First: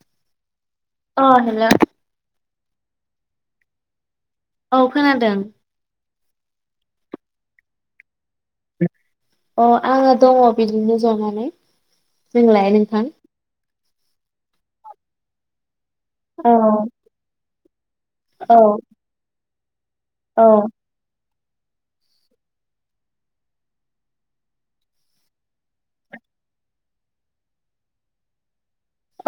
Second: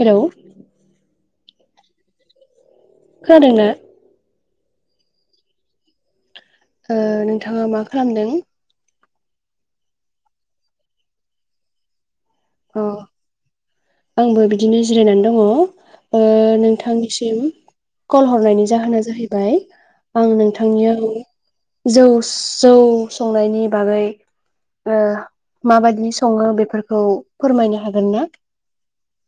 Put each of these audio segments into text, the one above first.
हेल' अ हेल खोनादोंना औ खोनादों ओ नोंथाङा मा खालामदों? अ आङो दङ बिदिनो जनानै जोंलाय अ नोंथां आंबो बिदिनो जिरायनानै दङ ओ औ नोंथांनिसिम कल औ हरनायनि जाहोना जाहैबाय आं औ नोंथांनियाव जौ जौ संनायनि बागै ओ माबादि सङो बेफोरखौ फोरमायनो हागोन ना?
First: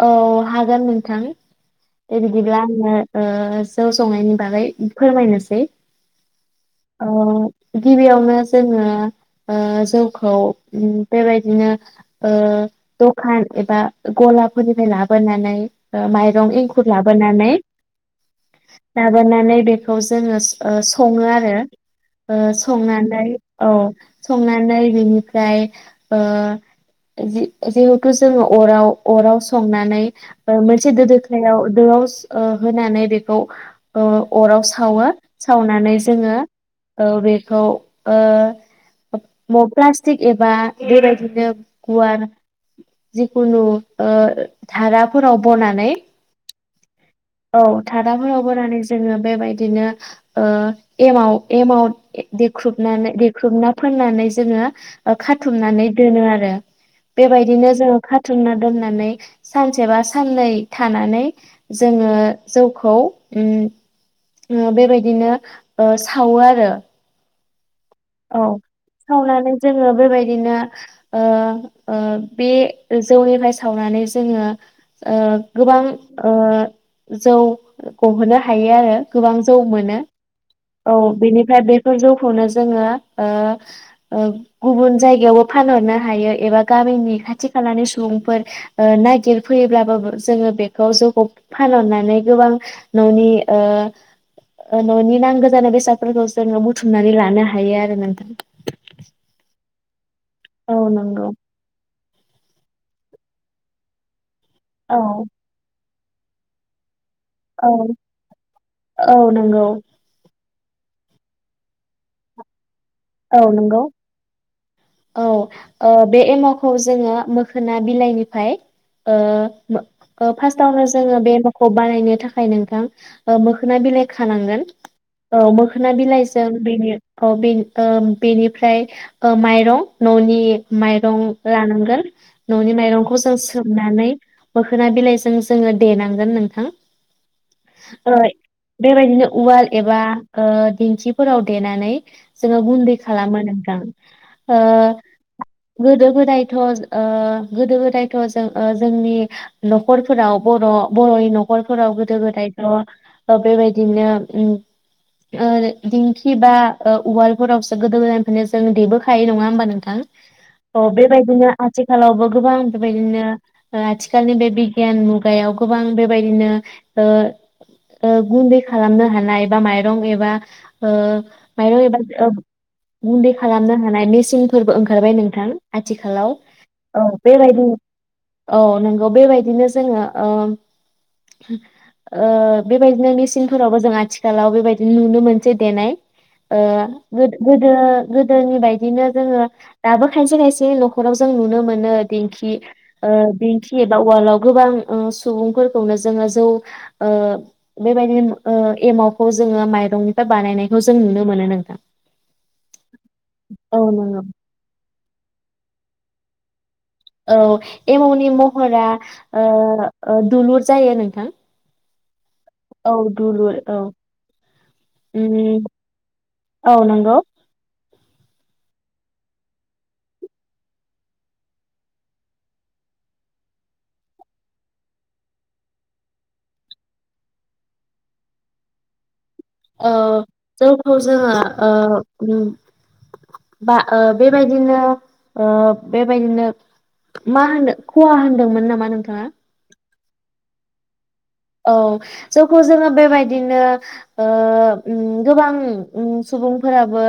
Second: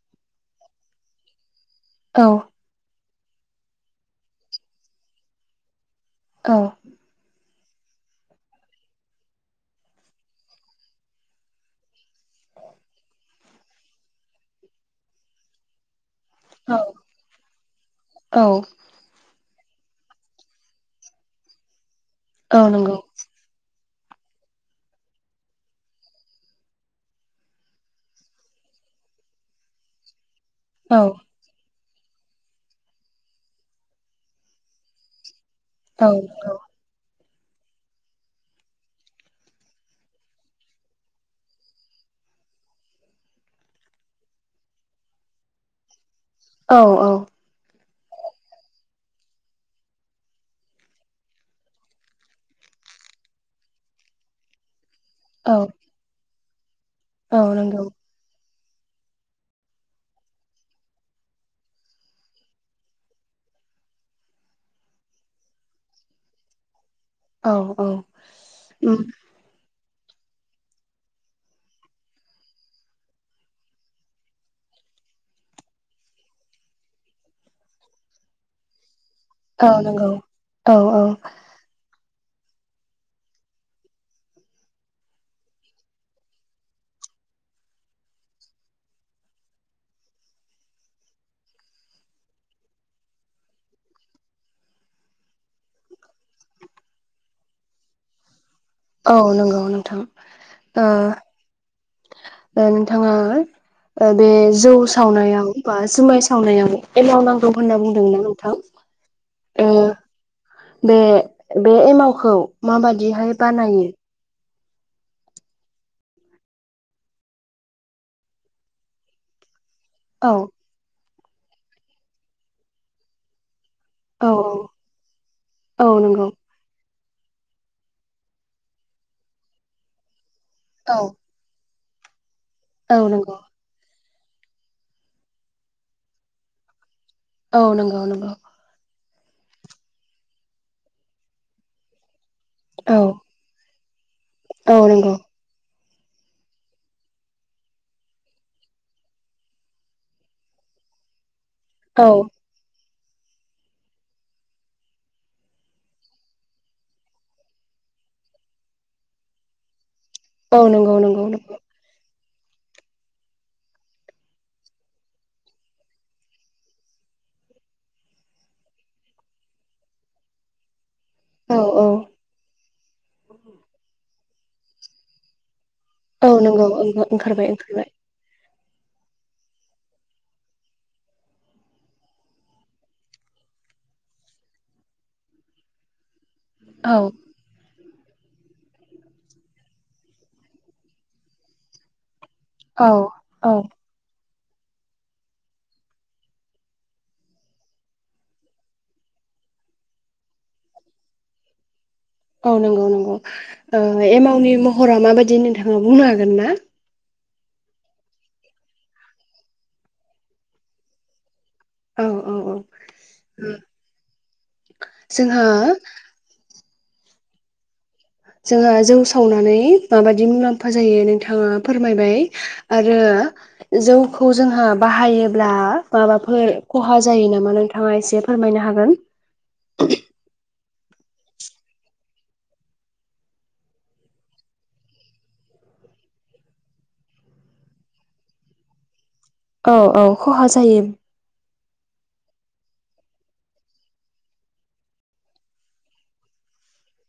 औ हागोन नोंथां दे औ बिदिब्ला आङो ओ जौ संनायनि बागै फोरमायनोसै औ अ गिबियावनो जोङो ओ जौखौ बेबायदिनो ओ दखान एबा गलाप फोरनिफ्राय लाबोनानै मायरं औ एंखुर औ लाबोनानै बेखौ जोङो सङो आरो ओ औ नंगौ संनानै औ संनानै बिनिफ्राय ओ जिहेथु जोङो अराव अराव संनानै मोनसे औ दो दोखायाव दोआव [unintelligible] होनानै बेखौ ओ अराव सावो सावनानै औ जोङो नंगौ ओ बे खौ ओ प्लास्टिक एबा बेबायदिनो गुवार जिखुनु ओ धाराफोराव बनानै औ औ। औ धाराफोराव बनानै जोङो बेबायदिनो ओ एमाव एमाव देख्रुबनानै देख्रुबना फुननानै जोङो ओ खाथुमनानै दोनो आरो। औ बेबायदिनो नंगौ जोङो खाथुमना दोननानै सानसेबा सानननै थानानै जोङो जौखौ बेबायदिनो सावो आरो औ औ औ उम सावनानै जों बेबायदिनो ओ ओ बे जौनिफ्राय सावनानै जों ओ गोबां ओ जौ गहोनो हायोआरो गोबां जौ औ मोनो नंगौ औ बेनिफ्राय बेफोर जौ खौनो जोङो ओ ओ गुबुन जायगायावबो फानहरनो हायो एबा गामिनि खाथि खालानि सुबुंफोर ओ नागिरफैयोब्लाबो जों बेखौ जौखौ फानहरनानै गोबां ननि ओ ननि नांगौ जानाय बेसादफोरखौ जों बुथुमनानै लानो हायो आरो। [unintelligible] औ नंगौ नोंथां। औ ओ नोंगौ। ओ नोंथाङा ओं बे जौ औ सावनायाव बा जुमाय सावनायाव एमाव नांगौ औ होनना बुंदोंना नोंथां औ नंगौ ओ बे बे एमावखौ माबादिहाय औ नंगौ बानायो औ ओ बे एमावखौ जों मोखोनार बिलाइनिफ्राय ओ औ फार्स्टआवनो जों बे एमावखौ बानायनो थाखाय नोंथां ओ मोख मोखोनार बिलाइ औ खानांगोन औ औ मोखोनार नंगौ बिलाइजों बेनि औ बि [inaudible] बेनिफ्राय माइरं ननि औ माइरं लानांग [inaudible] ननि औ माइरंखौ जों नंगौ सोमनानै मोखोनार बिलाइजों जों देनांगोन नोंथां औ नंगौ नंगौ [unintelligible] बेबायदिनो उवाल एबा ओ दिंखिफोराव देनानै जोङो गुन्दै औ खालामो नोंथां। ओ औ नंगौ। गोदो गोदायथ' ओ गोदो गोदायथ' जोंनि न'खरफोराव बर' बर'नि नख खरफोराव औ गोदो गोदायथ ओ बेबायदिनो उमओ दिंखि बा ओ उवालफोरावसो गोदो गोदायनिफ्रायनो जों देबोखायो नङा होनोमबा नोंथां? औ अ नंगौ नंगौ बेबायदिनो नंगौ आथिखालावबो गोबां बेबायदिनो आथिखालनि बे बिगियान मुगायाव गोबां बेबायदिनो ओ-ओ गुन्दै खालामनो हानाय एबा माइरं एबा ओ औ माइरं औ एबा गुनदै खालामनो हानाय नि फोरबो ओंखारबाय नोंथां औ आथिखालाव नंगौ औ ओंखारबाय बेबायदि ओंखारबाय औ नंगौ बेबायदिनो जोङो ओ ओ बेबायदिनो मेसिनफोरावबो जों आथिखालाव बेबायदिनो नुनो मोनसै देनाय। ओ औ गो-गोदो गोदोनि बायदिनो जोङो दाबो खायसे खायसे न'खराव जों नुनो मोनो दिंखि औ ओ औ दिंखि एबा उवालाव गोबां ओ सुबुंफोरखौनो जोङो जौ ओ बेबायदिनो ओ एमावखौ जोङो माइरंनिफ्राय बानायनायखौ जों नुनो मोनो नोंथां। औ नंगौ-नंगौ औ एमाउनि महरा माबायदि नोंथाङा बुंनो हागोन गोनना? औ एमावनि महरा ओ ओ दुलुर जायो नोंथां। औ औ औ दुलुर औ उम जोंहा औ नंगौ। जोंहा जौ सावनानै माबायदि मुलाम्फा जायो नोंथाङा फोरमायबाय आरो जौखौ जोंहा बाहायोब्ला माबाफोर खहा जायो नामा नोंथाङा एसे फोरमायनो हागोन? ओ जोंखौ जोङो ओ बा बेबायदिनो ओ बेबायदिनो मा होनो खहा होनदोंमोन नामा नोंथाङा? औ औ [unintelligible] औ जौखौ जोङो बेबायदिनो ओ उम गोबां उम सुबुंफोराबो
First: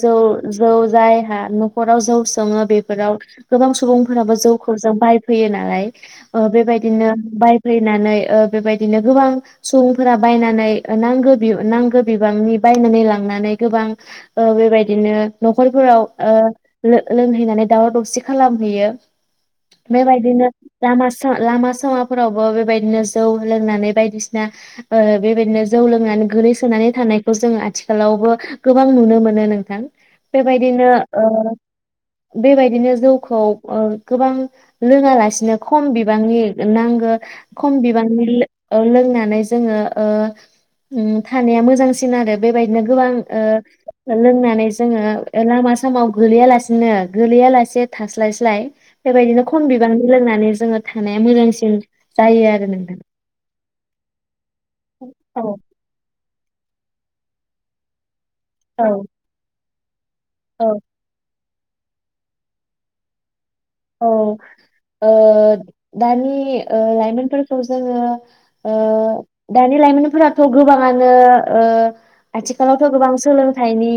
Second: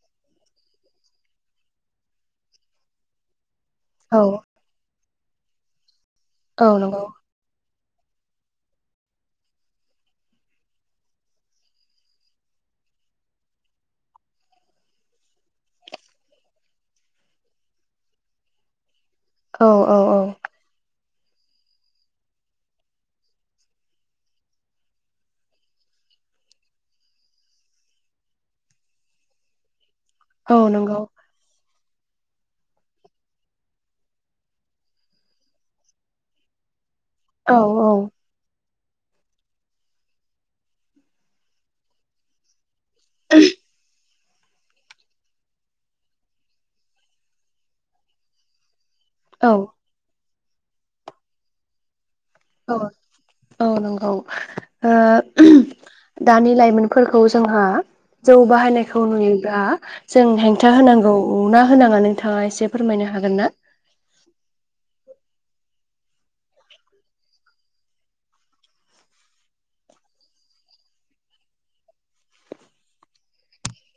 जौ जौ जायहा न'खराव जौ सङो बेफोराव गोबां औ सुबुंफोराबो जौखौ जा बाय फैयो नालाय। ओ औ नंगौ बेबायदिनो बाय फैनानै ओ बेबायदिनो गोबां सुबुंफोरा बायनानै नांगो बि नांगो बिबांनि बायनानै लांनानै गोबां ओ बेबायदिनो न'खरफोराव ओ लो-लोंहैनानै दावराव दावसि खालामहैयो। औ औ औ बेबायदिनो दाम सा लामा-सामाफोरावबो बेबायदिनो जौ लोंनानै बायदिसिना ओ बेबायदिनो जौ लोंनानै गोलैसोनानै थानायखौ जों आथिखालावबो गोबां नुनो मोनो नोंथां। औ बेबायदिनो नंगौ ओ बेबायदिनो जौखौ गोबां लोङालासिनो खम बिबांनि नांगौ औ ओ खम बिबां लो ओ लोंनानै जोङो ओ थानाया मोजांसिन आरो बेबायदि नो गोबां ओ लोंनानै जोङो लामा सामायाव गोलैया लासेनो गोलैया लासे थास्लायस्लाय बेबायदिनो औ खम बिबांनि लोंनानै जोङो थानाया मोजांसिन जायो आरो नो औ औ नंगौ ओ औ उम दा - नि लाइमोनफोरखौ जोंहा जौ औ बाहायनायखौ नुयोब्ला जों औ हेंथा होनांगौ अ ना होनाङा नोंथाङा एसे फोरमायनो हागोन ना? औ। ओ दानि ओ लाइमोनफोरखौ जोङो ओ दानि लाइमोनफोराथ' गोबाङानो ओ आथिखालावथ' गोबां सोलोंथाइनि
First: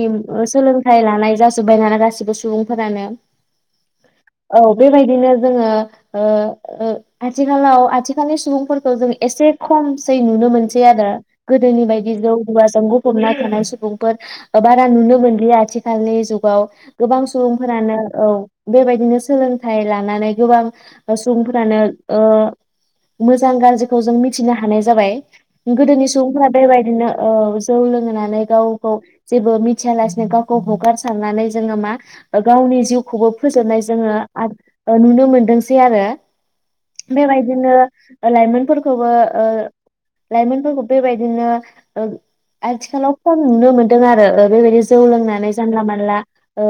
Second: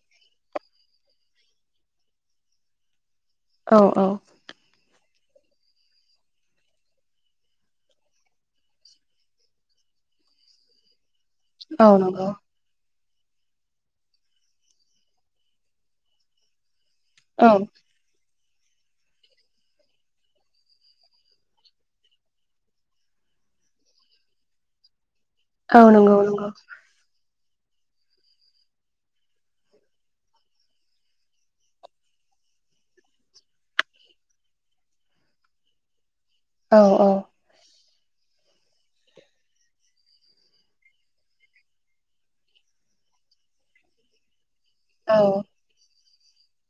सोलोंथाइ लानाय जाजोब्बाय दाना गासैबो सुबुंफोरानो औ औ औ बेबायदिनो जोङो आथिखालाव आथिखालनि सुबुंफोरखौ जों एसे खमसै नुनो मोनसै आरो औ गोदोनिबायदि नंगौ जौ जुवाजों गफ बना थानाय सुबुंफोर बारा नुनो मोनलिया आथिखालनि जुगाव गोबां औ सुबुंफोरानो औ बेबायदिनो सोलोंथाइ लानानै गोबां सुबुंफोरानो ओ मोजां गाज्रिखौ जों मिथिनो हानाय जाबाय। औ गोदोनि नंगौ सुबुंफोरा नंगौ बेबायदिनो औ जौ लोंनानै गावखौ जेबो मिथिया लासेनो गावखौ हगारसारनानै जोङो मा गावनि जिउखौबो फोजोबनाय जोङो [unintelligible] नुनो मोनदोंसै आरो औ औ बेबायदिनो लाइमोनफोरखौबो लाइमोनफोरखौ बेबायदिनो आथिखालाव खम नुनो मोनदों आरो बेबायदि जौ औ लोंनानै जानला मोनला ओ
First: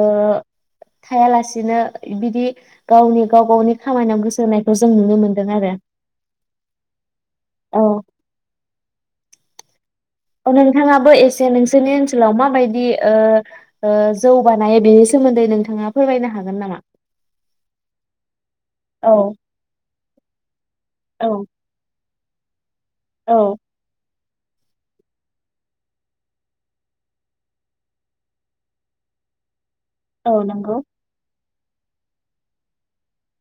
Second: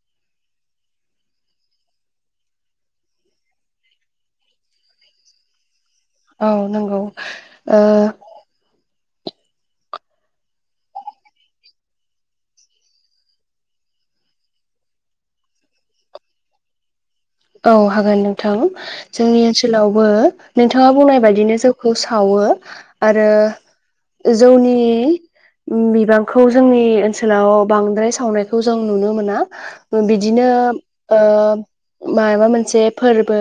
थाया लासिनो बिदि गावनि गाव गावनि खामानियाव गोसो होनायखौ जों नुनो मोनदों आरो औ नंगौ ओ औ औ नोंथाङाबो एसे नोंसोरनि ओनसोलाव माबायदि जौ बानायो बेनि सोमोन्दै नोंथाङा फोरमायनो हागोन नामा? औ हागोन नोंथां औ जोंनि ओनसोलावबो नोंथाङा बुंनाय औ बायदिनो जौखौ सावो आरो औ जौनि बिबांखौ जोंनि ओनसोलाव बांद्राय सावनायखौ जों नुनो मोना। औ बिदिनो नंगौ ओ माबा मोनसे फोरबो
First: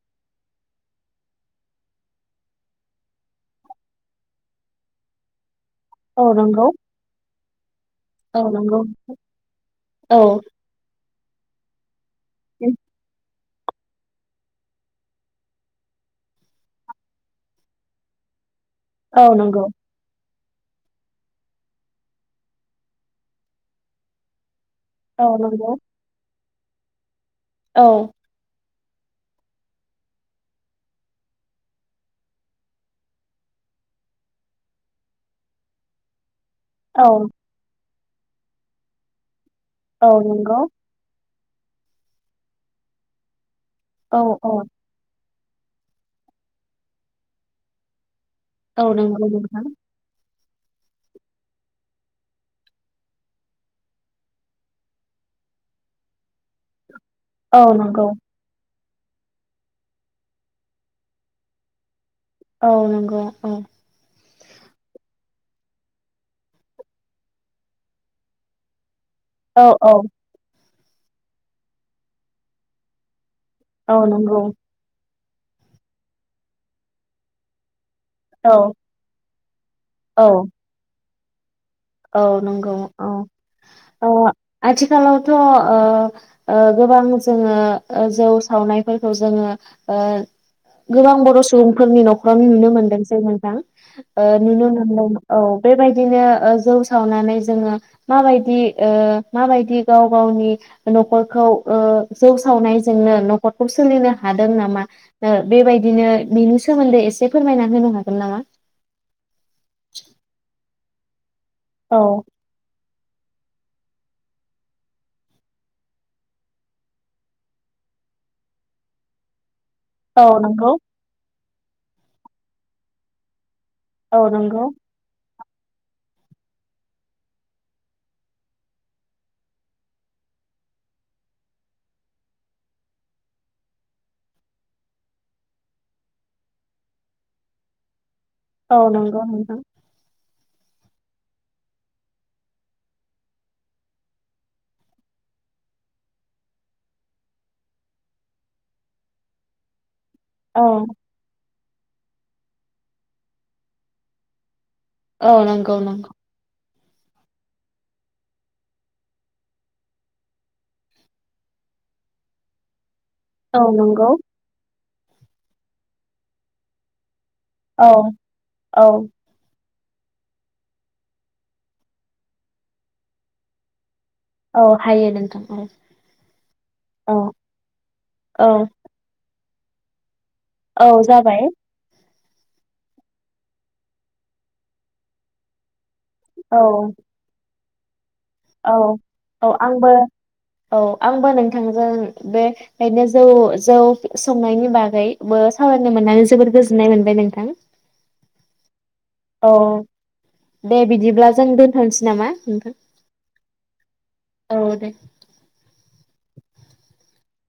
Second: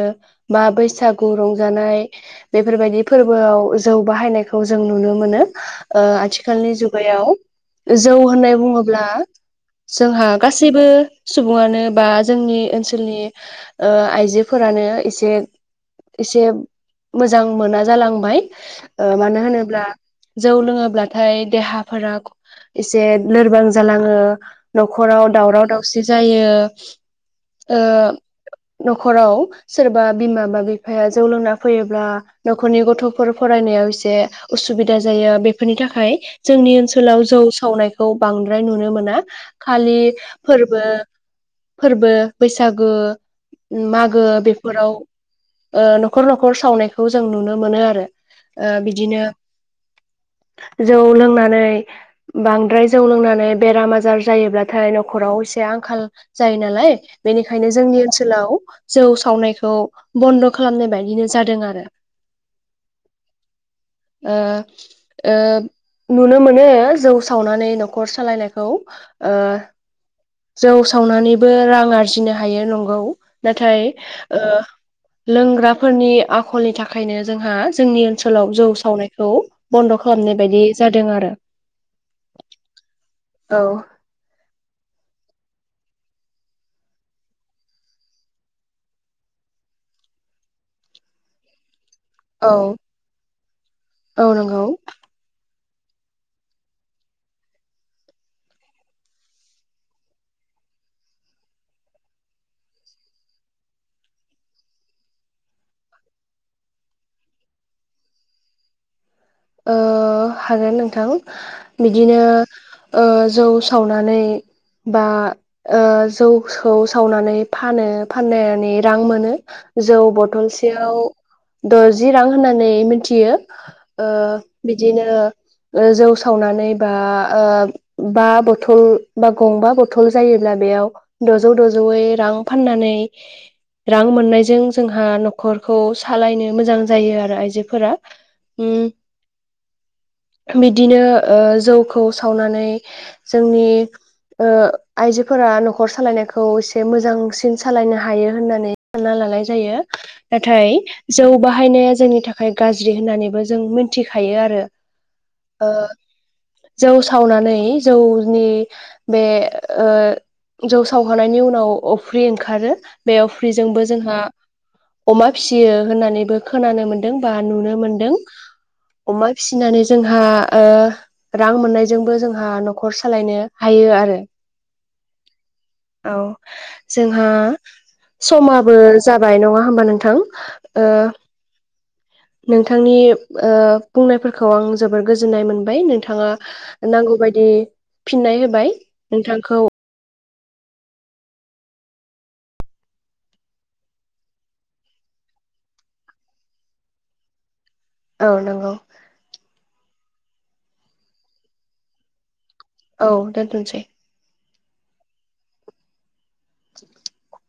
बा बैसागु रंजानाय बेफोरबायदि फोरबोआव जौ बाहायनायखौ जों नुनो मोनो। ओ औ नंगौ आथिखालनि जुगायाव जौ औ होननाय नंगौ बुङोब्ला औ जोंहा गासैबो सुबुङानो बा स जोंनि ओनसोलनि ओ आइजोफोरानो एसे एसे मोजां मोना जालांबाय। ओ मानो नंगौ होनोब्ला जौ लोङोब्लाथाय देहाफोरा एसे लोरबां जालाङो। नखराव औ दावराव नंगौ दावसि जायो। [unintelligible] [inaudible] ओ औ न'खराव सोरबा बिमा बा बिफाया जौ लोंना फैयोब्ला न'खरनि गथफोर फरायनायाव एसे उसुबिदा जायो बेफोरनि थाखाय जोंनि औ ओनसोलाव जौ सावनायख खौ बांद्राय नुनो मोना। खालि नंगौ फोरबो फोरबो बैसागो औ मागो औ बेफोराव ओ न'खर न'खर सावनायखौ जों नुनो मोनो आरो। ओ औ बिदिनो नंगौ नोंथां। जौ लोंनानै बांद्राय जौ लोंनानै बेराम आजार जायोब्लाथाय नखराव एसे आंखाल जायो नालाय औ बेनिखायनो जोंनि नंगौ ओनसो आथिखालाव जौ सावनायखौ बन्द खालामनाय बायदिनो जादों आरो। औ नंगौ, औ। ओ ओ नुनो मोनो जौ सावनानै नखर सालायनायखौ। औ औ। जौ सावनानैबो रां आरजिनो हायो, नंगौ। नाथाय औ नंगौ ओ लोंग्राफोरनि आखलनि थाखायनो जोंहा जोंनि औ ओनसोलाव जौ सावनायखौ बन्द खालामनाय औ बायदि जादों आरो औ नंगौ औ औ औ आथि खालावथ' ओ ओ गोबां जोङो ओ जौ सावनायफोरखौ जोङो ओ गोबां बर' सुबुं फोरनि नखरावनो औ नुनो मोनदों जेनेबा औ ओ नंगौ नुनो मोनदों औ बेबायदिनो ओ जौ सावनानै जोङो माबायदि ओ माबायदि गाव गावनि नखरखौ ओ जौ सावनायजोंनो नखरखौ सोलिनो हादों नामा ओ बेबायदिनो बेनि सोमोन्दै एसे फोरमायना होनो हागोन नामा? ओ हागोन नोंथां। औ बिदिनो ओ जौ सावनानै बा ओ जौ सौ सावनानै फानो फाननानै रां मोनो जौ औ नंगौ बथलसेयाव द'जि रां होननानै मिनथियो, ओ औ नंगौ बिदिनो ओ जौ सावनानै बा ओ बा बथल बा गंबा बथल जायोब्ला बेयाव दजौ दजौयै रां फाननानै रां मोननायजों जोंहा न'खरखौ सालायनो मोजां जायो आरो आइजोफोरा, औ उम नंगौ नोंथां, बिदिनो ओ जौखौ सावनानै जोंनि ओ आइजोफोरा नखर सालायनायखौ एसे मोजांसिन सालायनो हायो होननानै सानना लानाय जायो औ नाथाय जौ बाहा हायनाया जोंनि थाखाय गाज्रि होननानैबो, जों मिनथिखायो आरो औ ओ नंगौ नंगौ जौ सावनानै जौनि बे ओ जौ सावखांनायनि उनाव अफ्रि ओंखारो। बेयाव औ फ्रिजोंबो नंगौ जोंहा, अमा फिसियो होननानैबो खोनानो मोन्दों बा नुनो औ मोन्दों औ अमा फिसि फिनानै जोंहा ओ रां मोननायजोंबो जोंहा न'खर सालायनो हायो आरो। औ हायो नोंथां औ [inaudible] औ औ जोंहा औ समाबो जाबाय नङा, होमबा नोंथां ओ औ जाबाय नोंथांनि ओ बुंनायफोरखौ आं जोबोर गोजोननाय मोनबाय नोंथां औ थाङो नांगौ बायदि फिननाय होबाय औ औ नोंथांखौ आंबो औ आंबो नोंथांजों बे बेनो जौ जौ संनायनि बागैबो सावरायनो मोननानै जोबोर गोजोननाय मोनबाय नोंथां। औ नंगौ। औ दे बिदिब्ला जों दोनथनोसै नामा? औ दोन्थनोसै औ दे। [inaudible]